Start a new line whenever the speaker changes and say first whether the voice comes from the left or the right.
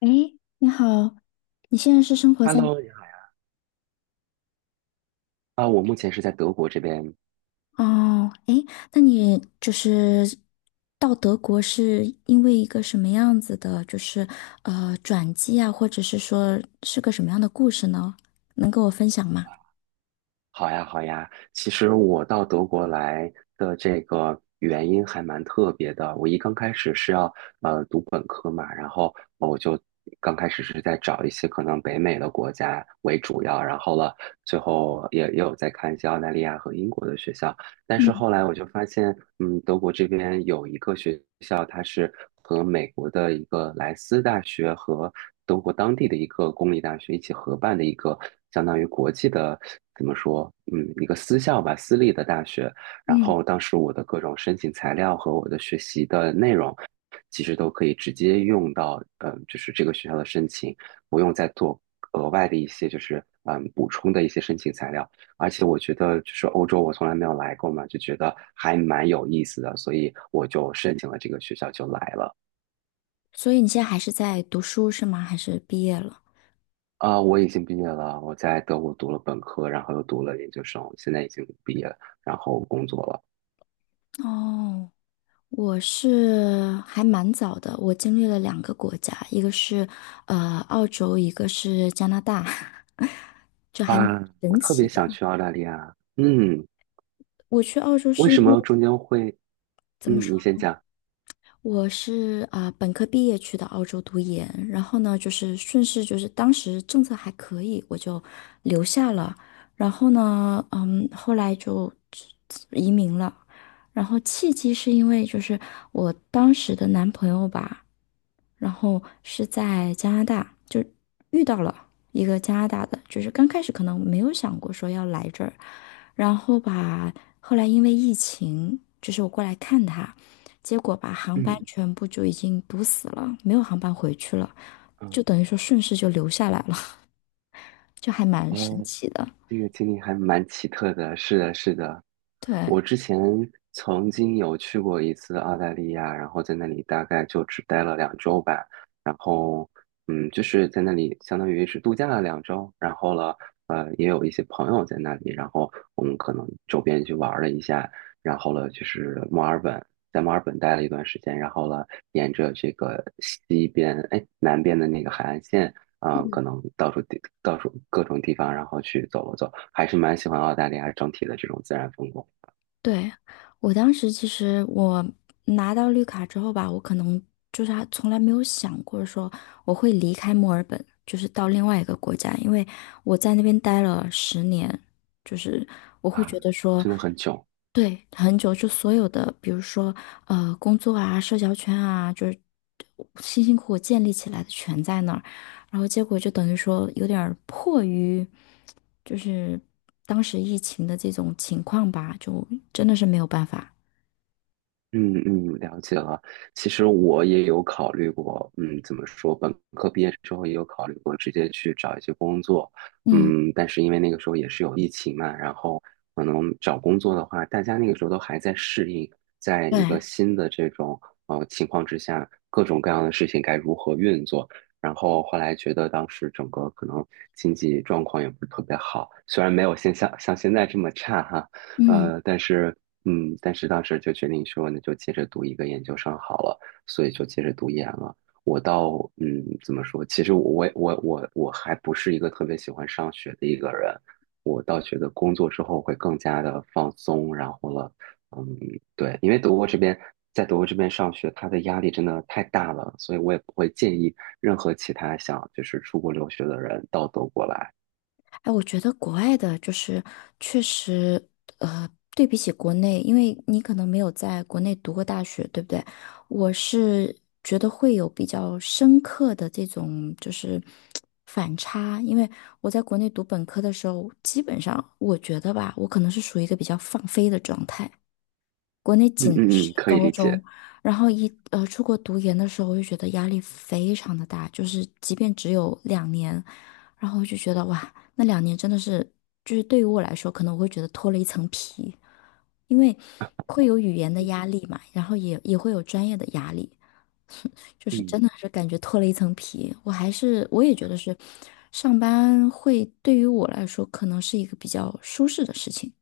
left: 哎，你好，你现在是生活在
right: Hello，你好呀。我目前是在德国这边。
left: 哦，哎，那你就是到德国是因为一个什么样子的，转机啊，或者是说是个什么样的故事呢？能跟我分享吗？
right: 好呀，好呀。其实我到德国来的这个原因还蛮特别的。我刚开始是要读本科嘛，然后我就刚开始是在找一些可能北美的国家为主要，然后最后也有在看一些澳大利亚和英国的学校。但是
left: 嗯
right: 后来我就发现，嗯，德国这边有一个学校，它是和美国的一个莱斯大学和德国当地的一个公立大学一起合办的一个相当于国际的，怎么说，嗯，一个私校吧，私立的大学。然
left: 嗯，
right: 后当时我的各种申请材料和我的学习的内容，其实都可以直接用到，就是这个学校的申请，不用再做额外的一些就是补充的一些申请材料。而且我觉得就是欧洲我从来没有来过嘛，就觉得还蛮有意思的，所以我就申请了这个学校就来了。
left: 所以你现在还是在读书是吗？还是毕业了？
right: 我已经毕业了，我在德国读了本科，然后又读了研究生，现在已经毕业了，然后工作了。
left: 哦，我是还蛮早的，我经历了两个国家，一个是澳洲，一个是加拿大，这还蛮
right: 哇，我
left: 神
right: 特别
left: 奇
right: 想
left: 的。
right: 去澳大利亚。嗯，
left: 我去澳洲
right: 为
left: 是因
right: 什
left: 为
right: 么中间会？
left: 怎么
right: 嗯，
left: 说？
right: 你先讲。
left: 我本科毕业去的澳洲读研，然后呢，顺势当时政策还可以，我就留下了。然后呢，嗯，后来就移民了。然后契机是因为我当时的男朋友吧，然后是在加拿大就遇到了一个加拿大的，就是刚开始可能没有想过说要来这儿，然后吧，后来因为疫情，就是我过来看他，结果把航班
right: 嗯
left: 全部就已经堵死了，没有航班回去了，就
right: 嗯，
left: 等于说顺势就留下来了，就还蛮神
right: 哦。
left: 奇的。
right: 这个经历还蛮奇特的，是的，是的。
left: 对，
right: 我之前曾经有去过一次澳大利亚，然后在那里大概就只待了两周吧，然后嗯，就是在那里相当于是度假了两周，然后也有一些朋友在那里，然后我们可能周边去玩了一下，然后就是墨尔本，在墨尔本待了一段时间，然后沿着这个西边南边的那个海岸线。可能到处各种地方，然后去走了走，还是蛮喜欢澳大利亚整体的这种自然风光。
left: 对，我当时其实拿到绿卡之后吧，我可能就是还从来没有想过说我会离开墨尔本，就是到另外一个国家，因为我在那边待了十年，就是我会觉
right: 啊，
left: 得说。
right: 真的很囧。
left: 对，很久就所有的，比如说工作啊、社交圈啊，就是辛辛苦苦建立起来的全在那儿，然后结果就等于说有点儿迫于，就是当时疫情的这种情况吧，就真的是没有办法。
right: 嗯嗯，了解了。其实我也有考虑过，嗯，怎么说，本科毕业之后也有考虑过直接去找一些工作，
left: 嗯，
right: 嗯，但是因为那个时候也是有疫情嘛，然后可能找工作的话，大家那个时候都还在适应，在一
left: 对，
right: 个新的这种情况之下，各种各样的事情该如何运作。然后后来觉得当时整个可能经济状况也不是特别好，虽然没有像现在这么差哈。
left: 嗯。
right: 但是嗯，但是当时就决定说，那就接着读一个研究生好了，所以就接着读研了。我到嗯，怎么说？其实我还不是一个特别喜欢上学的一个人，我倒觉得工作之后会更加的放松，然后了，嗯，对，因为德国这边在德国这边上学，它的压力真的太大了，所以我也不会建议任何其他想就是出国留学的人到德国来。
left: 哎，我觉得国外的就是确实，呃，对比起国内，因为你可能没有在国内读过大学，对不对？我是觉得会有比较深刻的这种就是反差，因为我在国内读本科的时候，基本上我觉得吧，我可能是属于一个比较放飞的状态，国内
right: 嗯
left: 仅的
right: 嗯
left: 是
right: 嗯，可以
left: 高
right: 理
left: 中，
right: 解。
left: 然后出国读研的时候，我就觉得压力非常的大，就是即便只有两年，然后我就觉得哇，那两年真的是，就是对于我来说，可能我会觉得脱了一层皮，因为会有语言的压力嘛，然后也会有专业的压力，就是真
right: 嗯。
left: 的是感觉脱了一层皮。我也觉得是，上班会对于我来说可能是一个比较舒适的事情。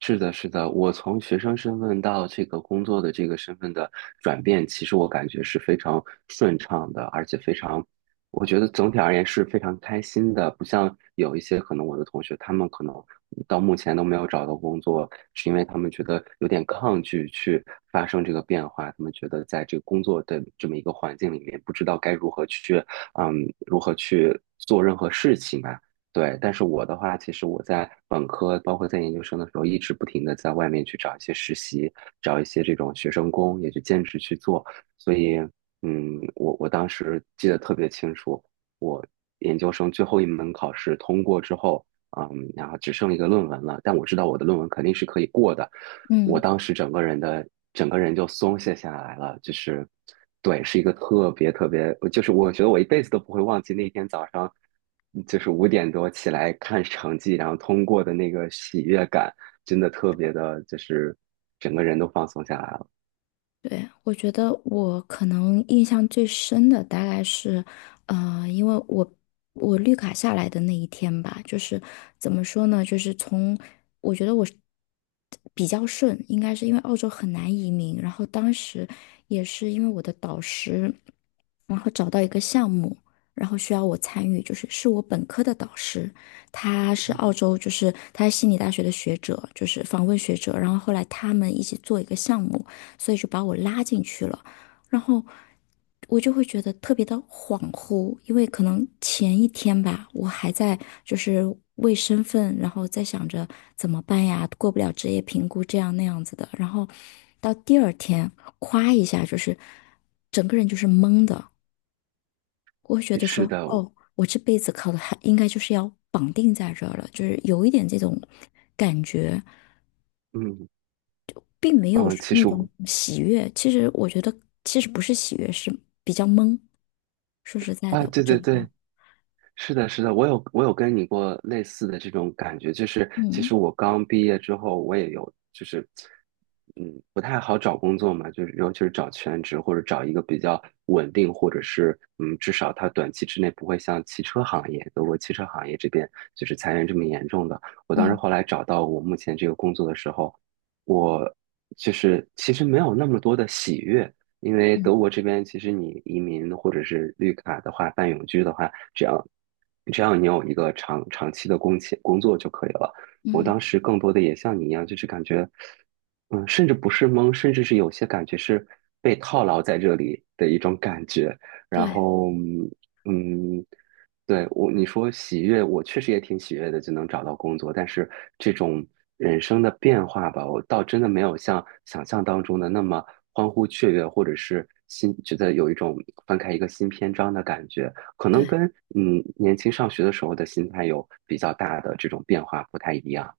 right: 是的，是的，我从学生身份到这个工作的这个身份的转变，其实我感觉是非常顺畅的，而且非常，我觉得总体而言是非常开心的。不像有一些可能我的同学，他们可能到目前都没有找到工作，是因为他们觉得有点抗拒去发生这个变化，他们觉得在这个工作的这么一个环境里面，不知道该如何去，嗯，如何去做任何事情吧。对，但是我的话，其实我在本科，包括在研究生的时候，一直不停的在外面去找一些实习，找一些这种学生工，也就兼职去做。所以，嗯，我当时记得特别清楚，我研究生最后一门考试通过之后，嗯，然后只剩一个论文了，但我知道我的论文肯定是可以过的，我
left: 嗯。
right: 当时整个人就松懈下来了，就是，对，是一个特别特别，就是我觉得我一辈子都不会忘记那天早上。就是5点多起来看成绩，然后通过的那个喜悦感，真的特别的，就是整个人都放松下来了。
left: 对，我觉得我可能印象最深的大概是，因为我绿卡下来的那一天吧，就是怎么说呢，就是从我觉得我是比较顺，应该是因为澳洲很难移民，然后当时也是因为我的导师，然后找到一个项目，然后需要我参与，就是我本科的导师，他是澳洲，就是他是悉尼大学的学者，就是访问学者，然后后来他们一起做一个项目。所以就把我拉进去了。然后我就会觉得特别的恍惚，因为可能前一天吧，我还在就是为身份，然后在想着怎么办呀，过不了职业评估这样那样子的。然后到第二天，夸一下，就是整个人就是懵的，我会觉得
right: 是
left: 说，
right: 的，
left: 哦，我这辈子考的还应该就是要绑定在这儿了，就是有一点这种感觉。
right: 嗯
left: 并没有
right: 嗯，
left: 说
right: 其
left: 那
right: 实
left: 种
right: 我
left: 喜悦。其实我觉得，其实不是喜悦，是比较懵。说实在
right: 啊，
left: 的，我
right: 对对
left: 整
right: 对，
left: 个，
right: 是的，是的，我有跟你过类似的这种感觉，就是其
left: 嗯
right: 实我刚毕业之后，我也有就是，嗯，不太好找工作嘛，就是尤其是找全职或者找一个比较稳定，或者是嗯，至少它短期之内不会像汽车行业，德国汽车行业这边就是裁员这么严重的。我当时
left: 嗯
right: 后来找到我目前这个工作的时候，我就是其实没有那么多的喜悦，因为
left: 嗯
right: 德国这边其实你移民或者是绿卡的话，办永居的话，只要你有一个长期的工签工作就可以了。我
left: 嗯，
right: 当时更多的也像你一样，就是感觉，嗯，甚至不是懵，甚至是有些感觉是被套牢在这里的一种感觉。然
left: 对
right: 后，嗯，嗯对，我，你说喜悦，我确实也挺喜悦的，就能找到工作。但是这种人生的变化吧，我倒真的没有像想象当中的那么欢呼雀跃，或者是新，觉得有一种翻开一个新篇章的感觉。可能
left: 对。
right: 跟嗯年轻上学的时候的心态有比较大的这种变化不太一样。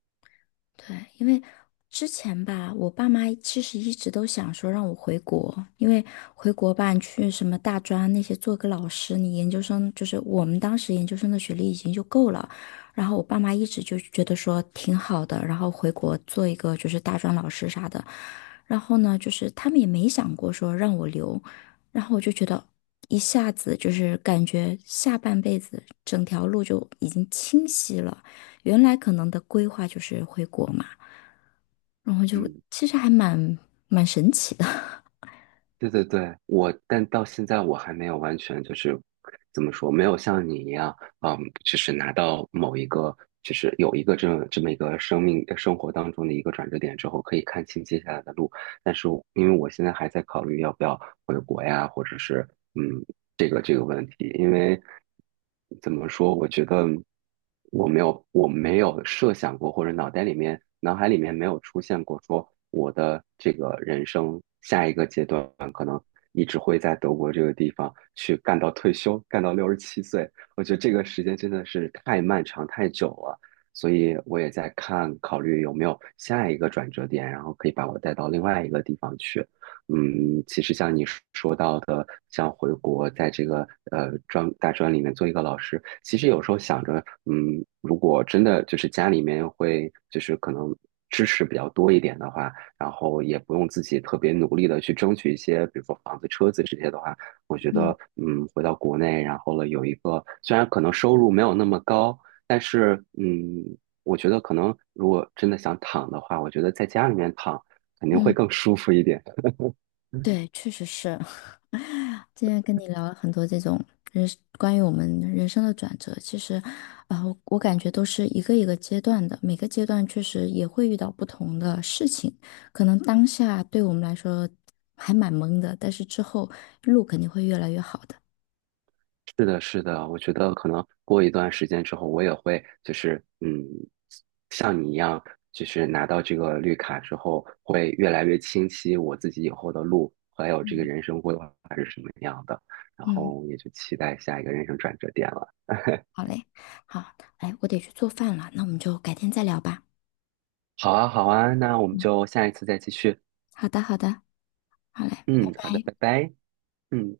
left: 对，因为之前吧，我爸妈其实一直都想说让我回国，因为回国吧，你去什么大专那些做个老师，你研究生就是我们当时研究生的学历已经就够了。然后我爸妈一直就觉得说挺好的，然后回国做一个就是大专老师啥的。然后呢，就是他们也没想过说让我留，然后我就觉得一下子就是感觉下半辈子整条路就已经清晰了。原来可能的规划就是回国嘛，然后就
right: 嗯。
left: 其实还蛮神奇的。
right: 对对对，我，但到现在我还没有完全就是怎么说，没有像你一样，嗯，就是拿到某一个，就是有一个这么一个生活当中的一个转折点之后，可以看清接下来的路。但是我因为我现在还在考虑要不要回国呀，或者是嗯这个问题，因为怎么说，我觉得我没有设想过，或者脑海里面没有出现过说我的这个人生下一个阶段。一直会在德国这个地方去干到退休，干到67岁。我觉得这个时间真的是太漫长、太久了，所以我也在看，考虑有没有下一个转折点，然后可以把我带到另外一个地方去。嗯，其实像你说到的，像回国在这个大专里面做一个老师，其实有时候想着，嗯，如果真的就是家里面会就是可能支持比较多一点的话。然后也不用自己特别努力的去争取一些，比如说房子、车子这些的话，我觉
left: 嗯
right: 得，嗯，回到国内，然后有一个，虽然可能收入没有那么高，但是，嗯，我觉得可能如果真的想躺的话，我觉得在家里面躺肯定会
left: 嗯，
right: 更舒服一点。
left: 对，确实是。今天跟你聊了很多这种人关于我们人生的转折，其实，我感觉都是一个一个阶段的，每个阶段确实也会遇到不同的事情，可能当下对我们来说还蛮懵的，但是之后路肯定会越来越好的。
right: 是的，是的，我觉得可能过一段时间之后，我也会就是嗯，像你一样，就是拿到这个绿卡之后，会越来越清晰我自己以后的路，还有这个
left: 嗯
right: 人生规划是什么样的，然
left: 嗯，
right: 后也就期待下一个人生转折点了。
left: 好嘞，好，哎，我得去做饭了，那我们就改天再聊吧。
right: 好啊，好啊，那我们就下一次再继续。
left: 好的，好的，好嘞，拜
right: 嗯，好的，
left: 拜。
right: 拜拜。嗯。